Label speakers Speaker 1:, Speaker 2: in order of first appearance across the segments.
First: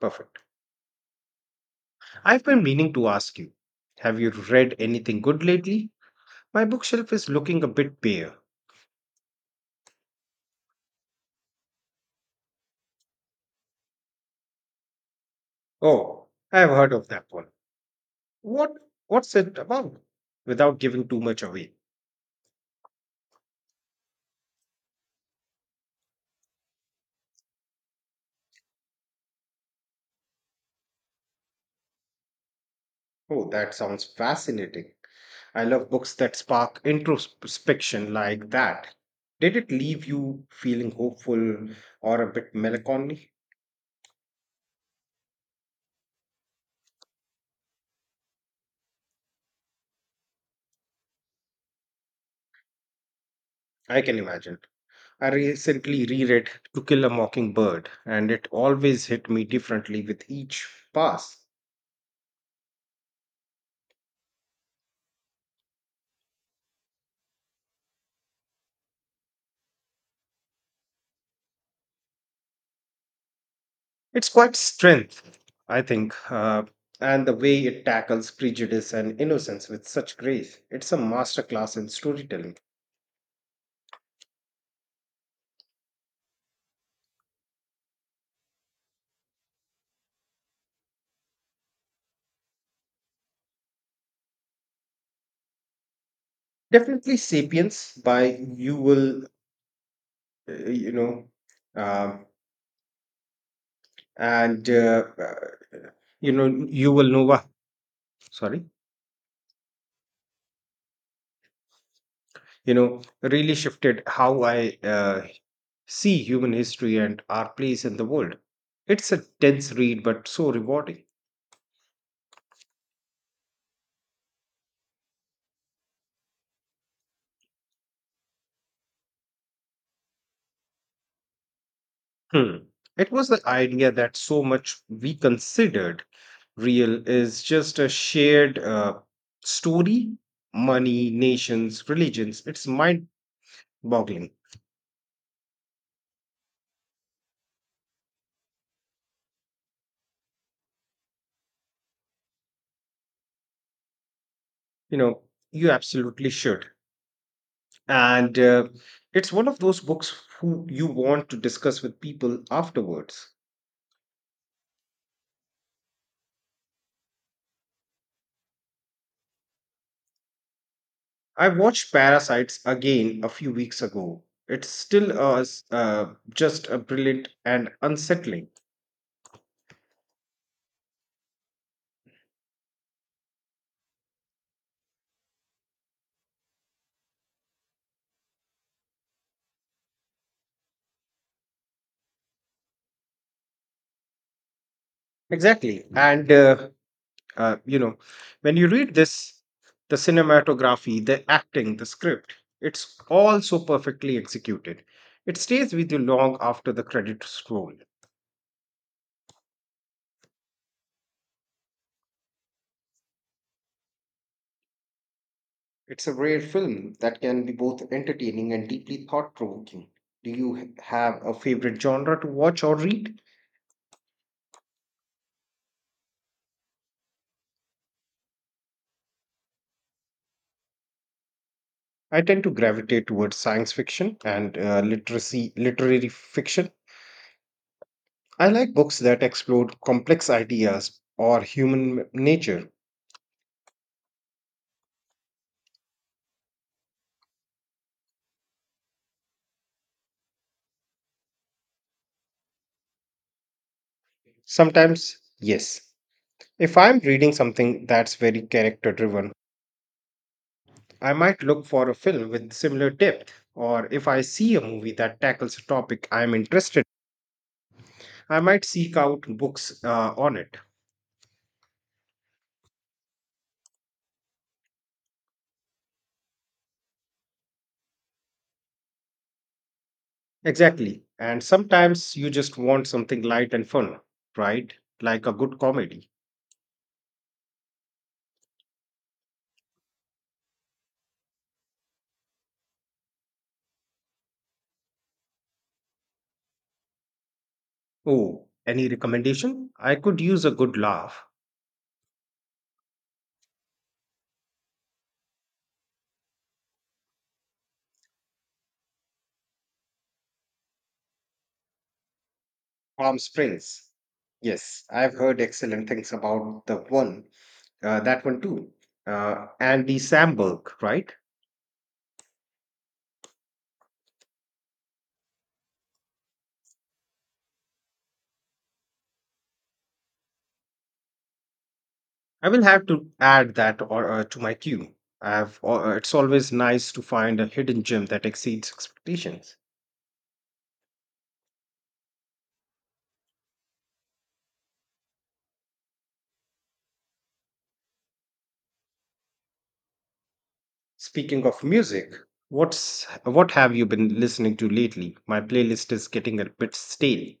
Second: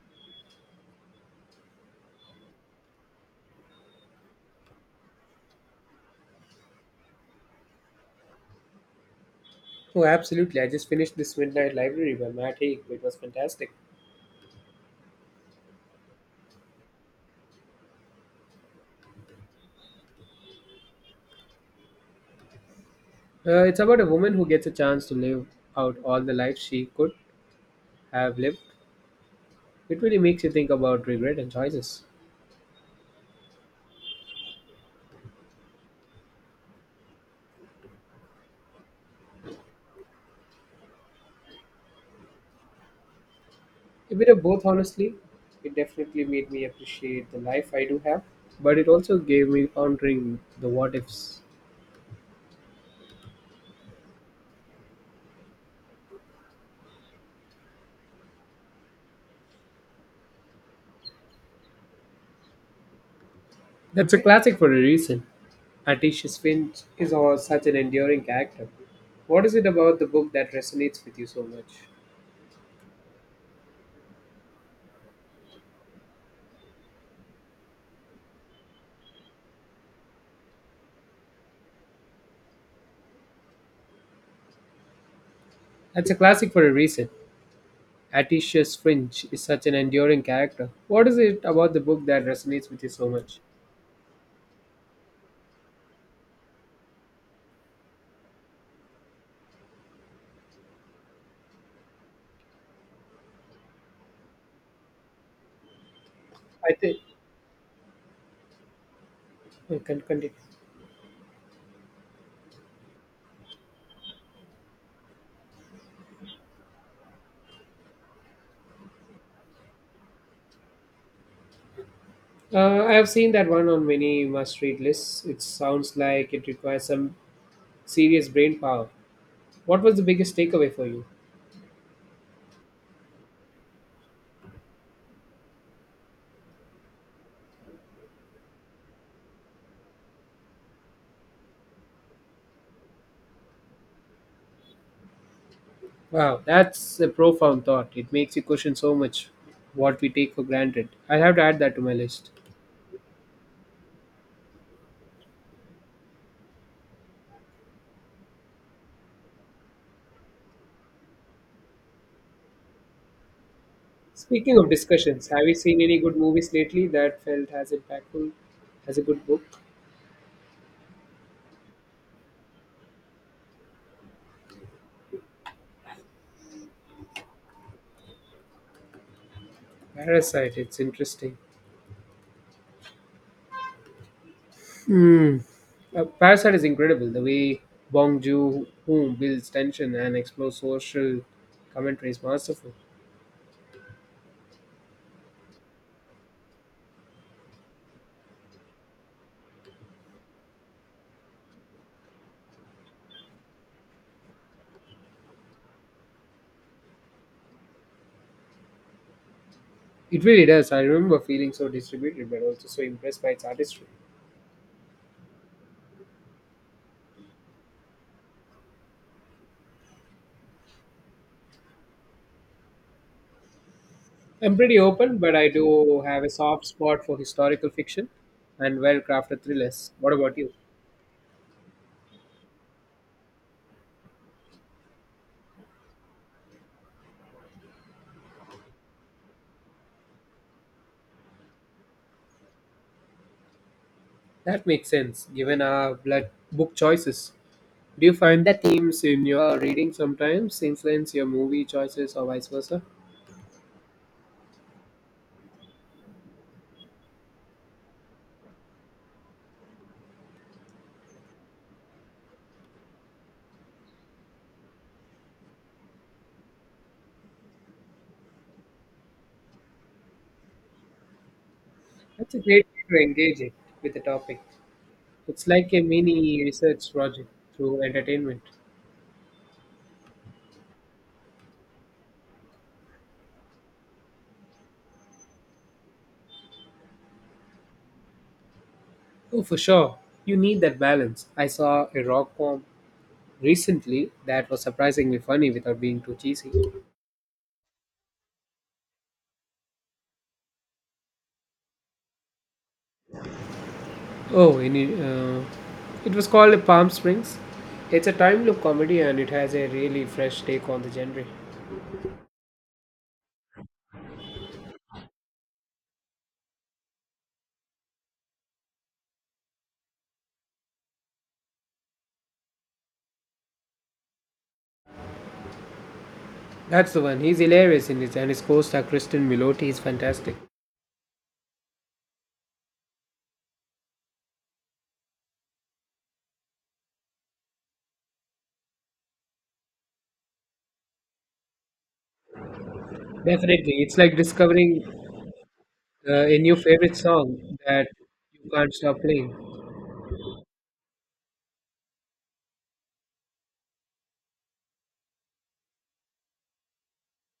Speaker 1: Perfect. I've been meaning to ask you, have you read anything good lately? My bookshelf is looking a bit bare.
Speaker 2: Oh, absolutely. I just finished this Midnight Library by Matt Haig. It was fantastic.
Speaker 1: Oh, I've heard of that one. What what's it about? Without giving too much away.
Speaker 2: It's about a woman who gets a chance to live out all the life she could have lived. It really makes you think about regret and choices.
Speaker 1: Oh, that sounds fascinating. I love books that spark introspection like that. Did it leave you feeling hopeful or a bit melancholy?
Speaker 2: A bit of both, honestly. It definitely made me appreciate the life I do have, but it also gave me pondering the what ifs.
Speaker 1: I can imagine. I recently reread To Kill a Mockingbird, and it always hit me differently with each pass.
Speaker 2: That's a classic for a reason. Atticus Finch is all such an enduring character. What is it about the book that resonates with you so much?
Speaker 1: It's quite strength, I think, and the way it tackles prejudice and innocence with such grace. It's a masterclass in storytelling.
Speaker 2: That's a classic for a reason. Atticus Finch is such an enduring character. What is it about the book that resonates with you so much?
Speaker 1: Definitely, *Sapiens* by Yuval, you know, um, and you know
Speaker 2: I think
Speaker 1: Yuval Noah. Sorry,
Speaker 2: I can continue.
Speaker 1: really shifted how I see human history and our place in the world. It's a dense read, but so rewarding.
Speaker 2: I have seen that one on many must-read lists. It sounds like it requires some serious brain power. What was the biggest takeaway for you?
Speaker 1: Hmm. It was the idea that so much we considered real is just a shared story, money, nations, religions. It's mind boggling.
Speaker 2: Wow, that's a profound thought. It makes you question so much what we take for granted. I'll have to add that to my list.
Speaker 1: You know, you absolutely should. And it's one of those books who you want to discuss with people afterwards.
Speaker 2: Speaking of discussions, have you seen any good movies lately that felt as impactful as a good book?
Speaker 1: I watched Parasites again a few weeks ago. It's still just a brilliant and unsettling.
Speaker 2: Parasite, it's interesting. Hmm. Parasite is incredible. The way Bong Joon-ho builds tension and explores social commentary is masterful.
Speaker 1: Exactly. Uh, you know, when you read this, the cinematography, the acting, the script, it's all so perfectly executed. It stays with you long after the credits roll.
Speaker 2: It really does. I remember feeling so distributed, but also so impressed by its artistry.
Speaker 1: It's a rare film that can be both entertaining and deeply thought provoking. Do you have a favorite genre to watch or read?
Speaker 2: I'm pretty open, but I do have a soft spot for historical fiction and well-crafted thrillers. What about you?
Speaker 1: I tend to gravitate towards science fiction and literary fiction. I like books that explore complex ideas or human nature.
Speaker 2: That makes sense, given our blood book choices. Do you find that themes in your reading sometimes influence your movie choices or vice versa?
Speaker 1: Sometimes, yes. If I'm reading something that's very character driven, I might look for a film with similar depth, or if I see a movie that tackles a topic I'm interested I might seek out books on it.
Speaker 2: That's a great way to engage it with the topic. It's like a mini research project through entertainment.
Speaker 1: Exactly. And sometimes you just want something light and fun, right? Like a good comedy.
Speaker 2: Oh, for sure. You need that balance. I saw a rock form recently that was surprisingly funny without being too cheesy.
Speaker 1: Oh, any recommendation? I could use a good laugh.
Speaker 2: Oh, any, uh, it was called Palm Springs. It's a time loop comedy and it has a really fresh take on the genre.
Speaker 1: Palm Springs. Yes, I've heard excellent things about the one, that one too. Andy Samberg, right?
Speaker 2: That's the one. He's hilarious in it, and his co-star Kristen Milotti is fantastic.
Speaker 1: I will have to add that or to my queue. It's always nice to find a hidden gem that exceeds expectations.
Speaker 2: Definitely, it's like discovering a new favorite song that you can't stop playing.
Speaker 1: Speaking of music, what have you been listening to lately? My playlist is getting a bit stale.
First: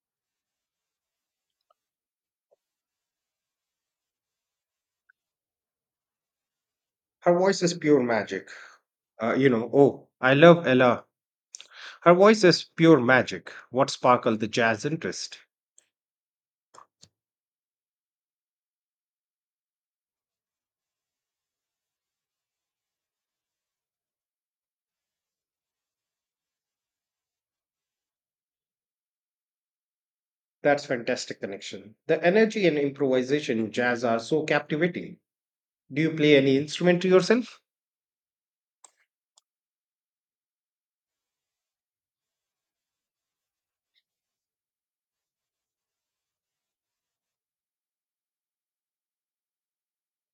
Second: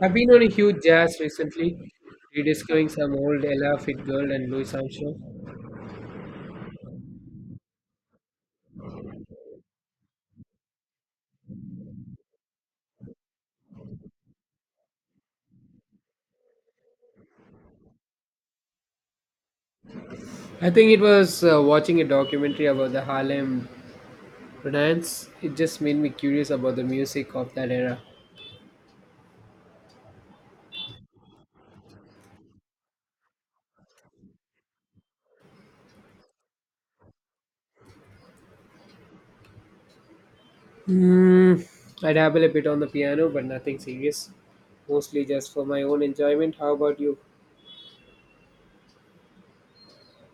Speaker 2: I've been on a huge jazz recently, rediscovering some old Ella Fitzgerald and Louis Armstrong.
Speaker 1: Her voice is pure magic. Oh, I love Ella. Her voice is pure magic. What sparkled the jazz interest?
Speaker 2: I think it was watching a documentary about the Harlem Renaissance. It just made me curious about the music of that era.
Speaker 1: That's fantastic connection. The energy and improvisation in jazz are so captivating. Do you play any instrument yourself?
Speaker 2: Mm, I dabble a bit on the piano, but nothing serious. Mostly just for my own enjoyment. How about you?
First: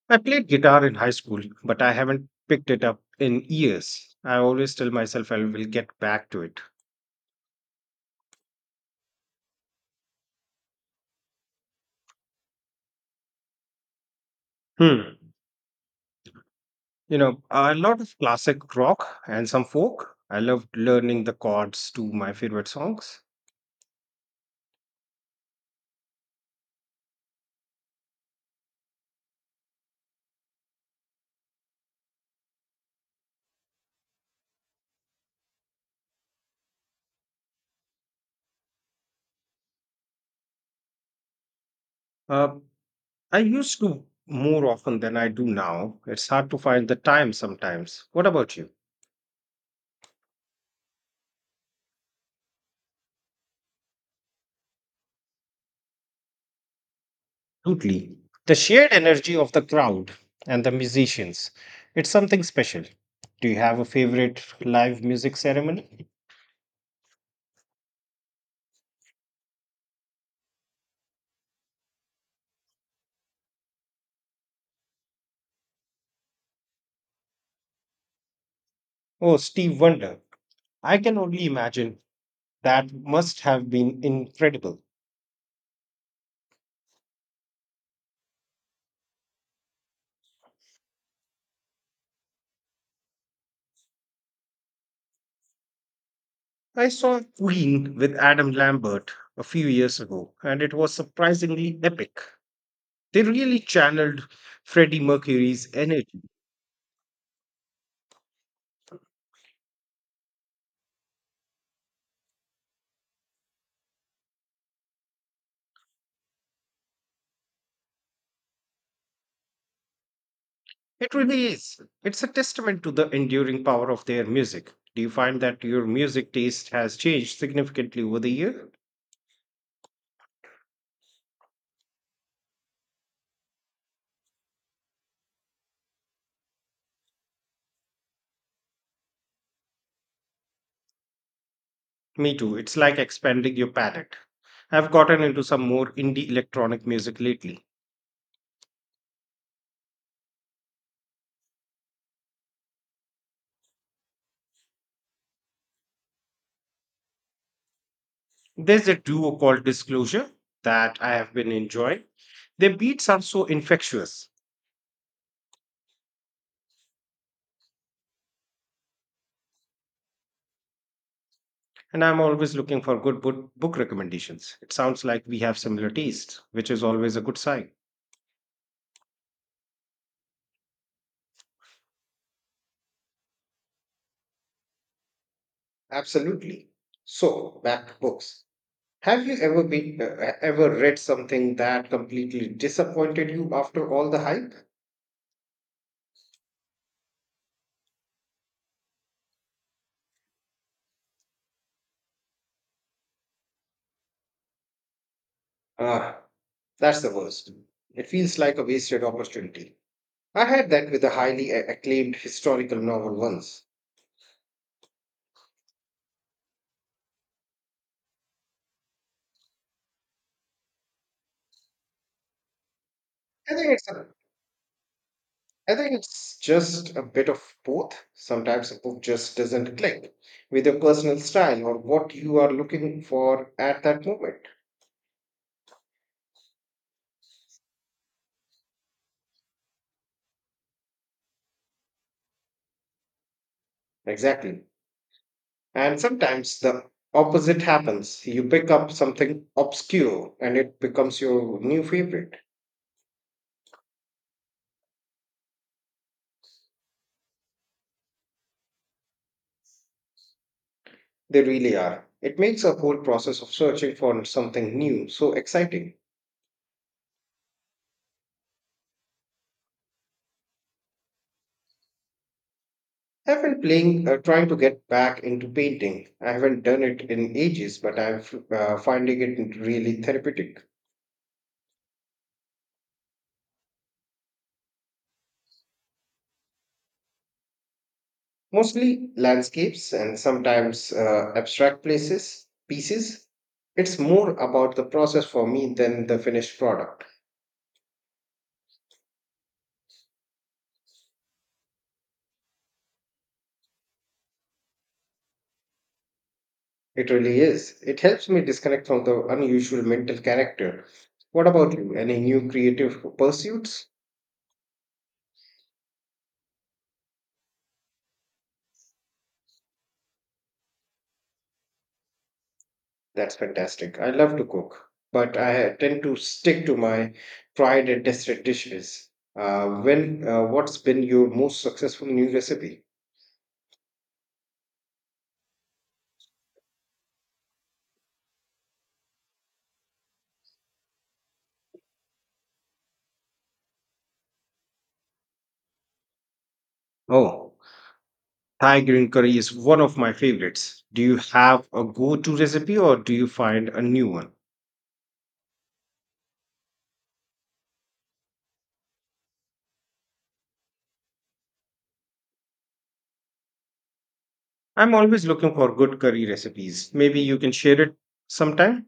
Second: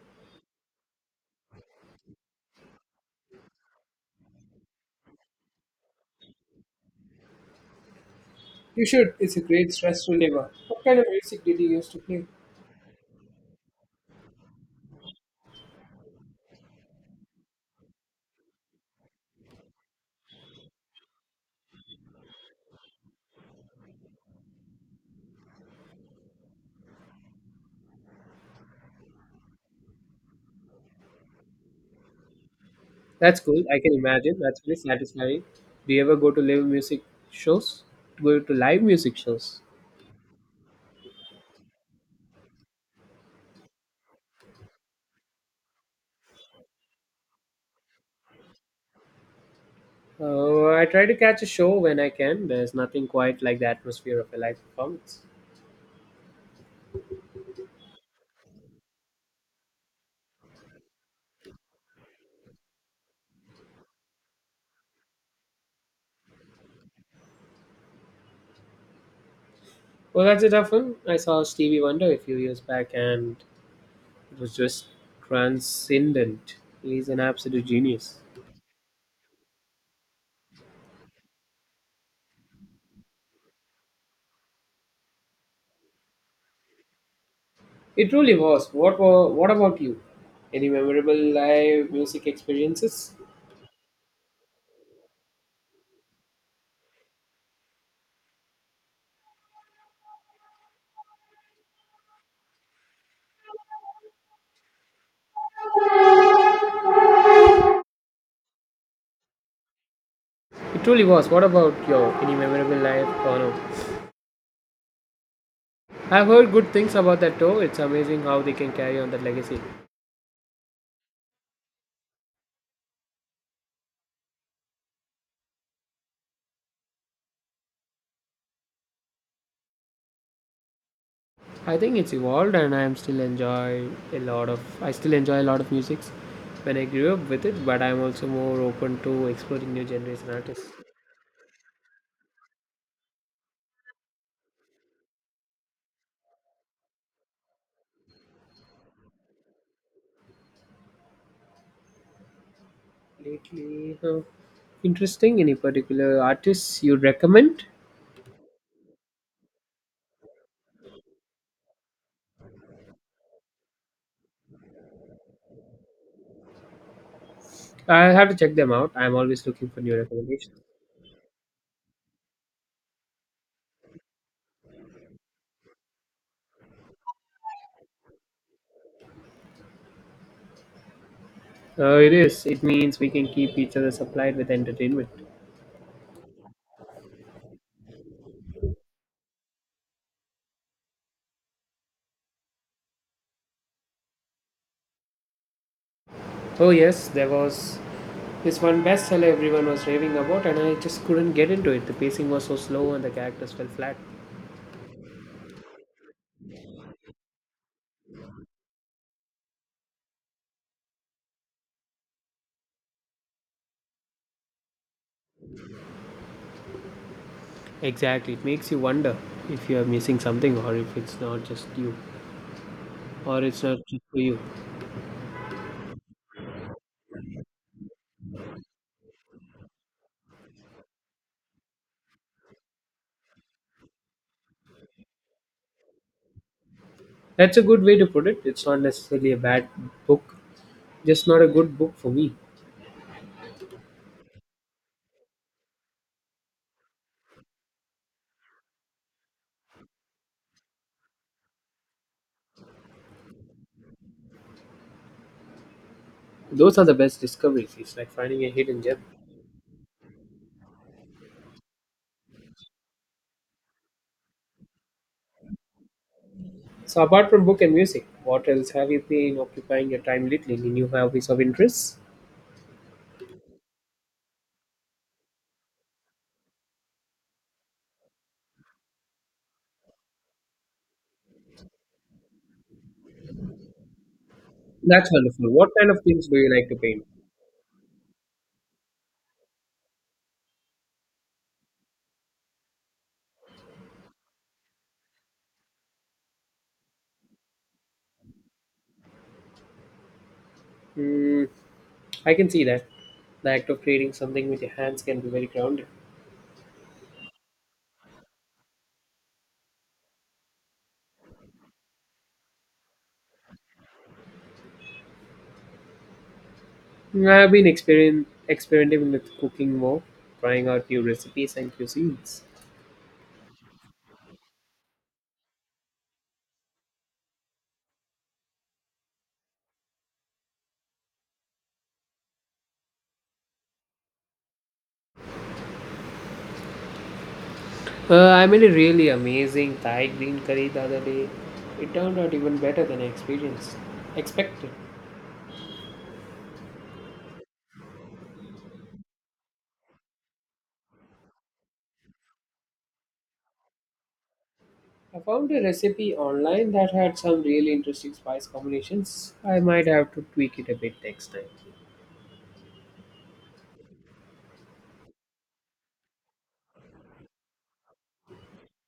Speaker 1: I played guitar in high school, but I haven't picked it up in years. I always tell myself I will get back to it.
Speaker 2: You should. It's a great stress reliever. What kind of music did you used to play?
Speaker 1: Hmm. A lot of classic rock and some folk. I loved learning the chords to my favorite songs.
Speaker 2: That's cool. I can imagine. That's very satisfying. Do you ever go to live music shows? Go to live music shows?
Speaker 1: Uh, I used to more often than I do now. It's hard to find the time sometimes. What about you?
Speaker 2: I try to catch a show when I can. There's nothing quite like the atmosphere of a live performance.
Speaker 1: Absolutely. The shared energy of the crowd and the musicians, it's something special. Do you have a favorite live music ceremony?
Speaker 2: Well, that's a tough one. I saw Stevie Wonder a few years back and it was just transcendent. He's an absolute genius.
Speaker 1: Oh, Steve Wonder. I can only imagine that must have been incredible.
Speaker 2: It truly was. What about you? Any memorable live music experiences?
Speaker 1: I saw Queen with Adam Lambert a few years ago, and it was surprisingly epic. They really channeled Freddie Mercury's energy.
Speaker 2: It truly was. What about your any memorable live? Oh, no. I've heard good things about that tour. It's amazing how they can carry on that legacy.
Speaker 1: It really is. It's a testament to the enduring power of their music. Do you find that your music taste has changed significantly over the year?
Speaker 2: I think it's evolved, and I still enjoy a lot of musics when I grew up with it, but I'm also more open to exploring new genres and artists.
Speaker 1: Me too. It's like expanding your palette. I've gotten into some more indie electronic music lately.
Speaker 2: Lately, huh, interesting. Any particular artists you'd recommend?
Speaker 1: There's a duo called Disclosure that I have been enjoying. Their beats are so infectious.
Speaker 2: I have to check them out. I'm always looking for new recommendations.
Speaker 1: And I'm always looking for good book recommendations. It sounds like we have similar tastes, which is always a good sign.
Speaker 2: It is. It means we can keep each other supplied with entertainment.
Speaker 1: Absolutely. So, back to books. Have you ever been ever read something that completely disappointed you after all the hype?
Speaker 2: Oh yes, there was this one bestseller everyone was raving about, and I just couldn't get into it. The pacing was so slow, and the characters fell flat.
Speaker 1: Ah, that's the worst. It feels like a wasted opportunity. I had that with a highly acclaimed historical novel once.
Speaker 2: Exactly. It makes you wonder if you are missing something or
Speaker 1: I
Speaker 2: it's
Speaker 1: think
Speaker 2: not
Speaker 1: it's
Speaker 2: just
Speaker 1: a
Speaker 2: for you.
Speaker 1: I think it's just a bit of both. Sometimes a book just doesn't click with your personal style or what you are looking for at that moment.
Speaker 2: That's a good way to put it. It's not necessarily a bad book, just not a good book for me.
Speaker 1: Exactly. And sometimes the opposite happens. You pick up something obscure and it becomes your new favorite.
Speaker 2: Those are the best discoveries. It's like finding a hidden gem.
Speaker 1: They really are. It makes a whole process of searching for something new so exciting.
Speaker 2: So, apart from book and music, what else have you been occupying your time lately? Any new hobbies of interest?
Speaker 1: Trying to get back into painting. I haven't done it in ages, but I'm finding it really therapeutic.
Speaker 2: That's wonderful. What kind of things do you like to paint?
Speaker 1: Mostly landscapes and sometimes abstract places pieces. It's more about the process for me than the finished product.
Speaker 2: Mm, I can see that. The act of creating something with your hands can be very grounding.
Speaker 1: It really is, it helps me disconnect from the unusual mental character. What about you, any new creative pursuits?
Speaker 2: I have been experien experimenting with cooking more, trying out new recipes and cuisines.
Speaker 1: That's fantastic, I love to cook, but I tend to stick to my tried and tested dishes. When what's been your most successful new recipe?
Speaker 2: I made a really amazing Thai green curry the other day. It turned out even better than I experienced expected.
Speaker 1: Oh, Thai green curry is one of my favorites. Do you have a go to recipe or do you find a new one?
Speaker 2: I found a recipe online that had some really interesting spice combinations. I might have to tweak it a bit next time.
Speaker 1: I'm always looking for good curry recipes. Maybe you can share it sometime?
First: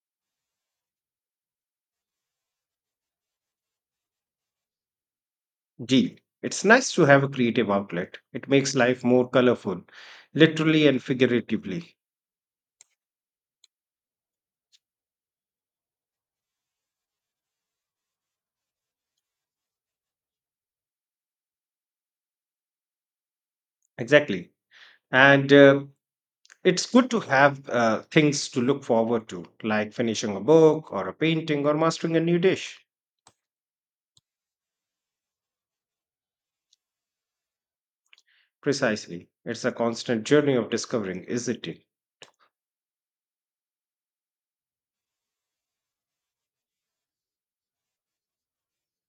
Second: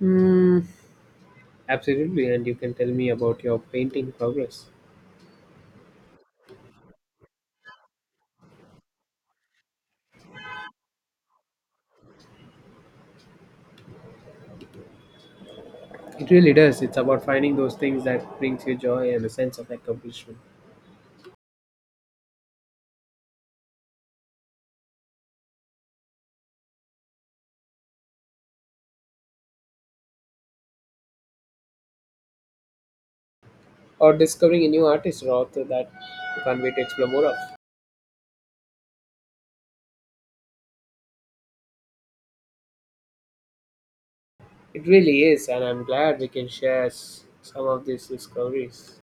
Speaker 2: Hmm, absolutely, and you can tell me about your painting progress.
Speaker 1: Deal. It's nice to have a creative outlet. It makes life more colorful, literally and figuratively.
Speaker 2: It really does. It's about finding those things that brings you joy and a sense of accomplishment.
Speaker 1: Exactly. And it's good to have things to look forward to, like finishing a book or a painting or mastering a new dish.
Speaker 2: Or discovering a new artist or author that you can't wait to explore more of.
Speaker 1: Precisely. It's a constant journey of discovering, isn't it?
Speaker 2: It really is, and I'm glad we can share some of these discoveries.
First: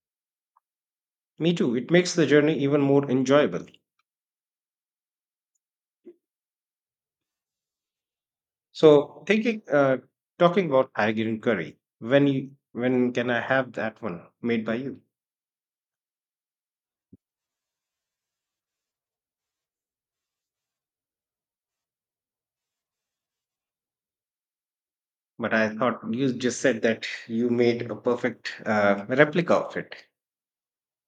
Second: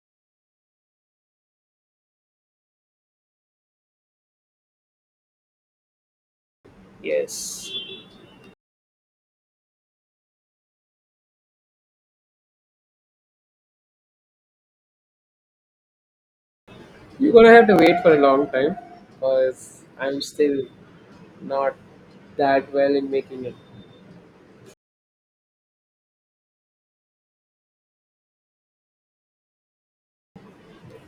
Speaker 1: Me too. It makes the journey even more enjoyable.
Speaker 2: Yes,
Speaker 1: So, talking about Algerian curry. When can I have that one made by you?
Speaker 2: you're gonna have to wait for a long time because I'm still not that well in making it.
Speaker 1: But I thought you just said that you made a perfect replica of it.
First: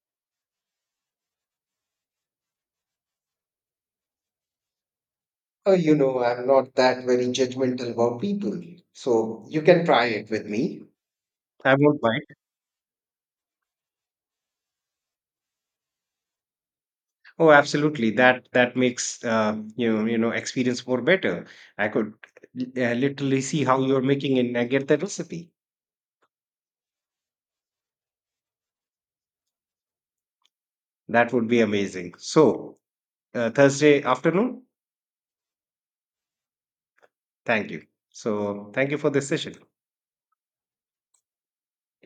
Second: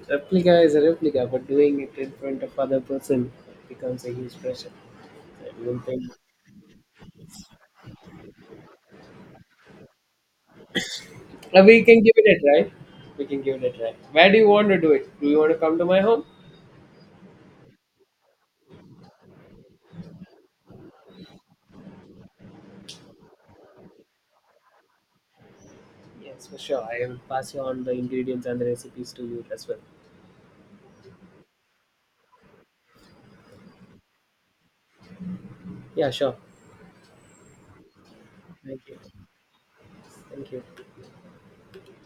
Speaker 2: Replica is a replica, but doing it in front of other person becomes a huge pressure. I
Speaker 1: Oh,
Speaker 2: don't
Speaker 1: you
Speaker 2: think-
Speaker 1: know, I'm not that very judgmental about people, so you can try it with me.
Speaker 2: Uh,
Speaker 1: I
Speaker 2: we
Speaker 1: won't
Speaker 2: can give
Speaker 1: mind.
Speaker 2: it a try. We can give it a try. Where do you want to do it? Do you want to come to my home?
Speaker 1: Oh, absolutely. That makes you know experience more better. I could literally see how you're making it and I get the recipe.
Speaker 2: Yes, for sure. I will pass you on the ingredients and the recipes to you as well.
Speaker 1: That would be amazing. So, Thursday afternoon.
Speaker 2: Yeah, sure.
Speaker 1: Thank you. So,
Speaker 2: Thank
Speaker 1: thank you
Speaker 2: you.
Speaker 1: for this session.
Speaker 2: Thank you.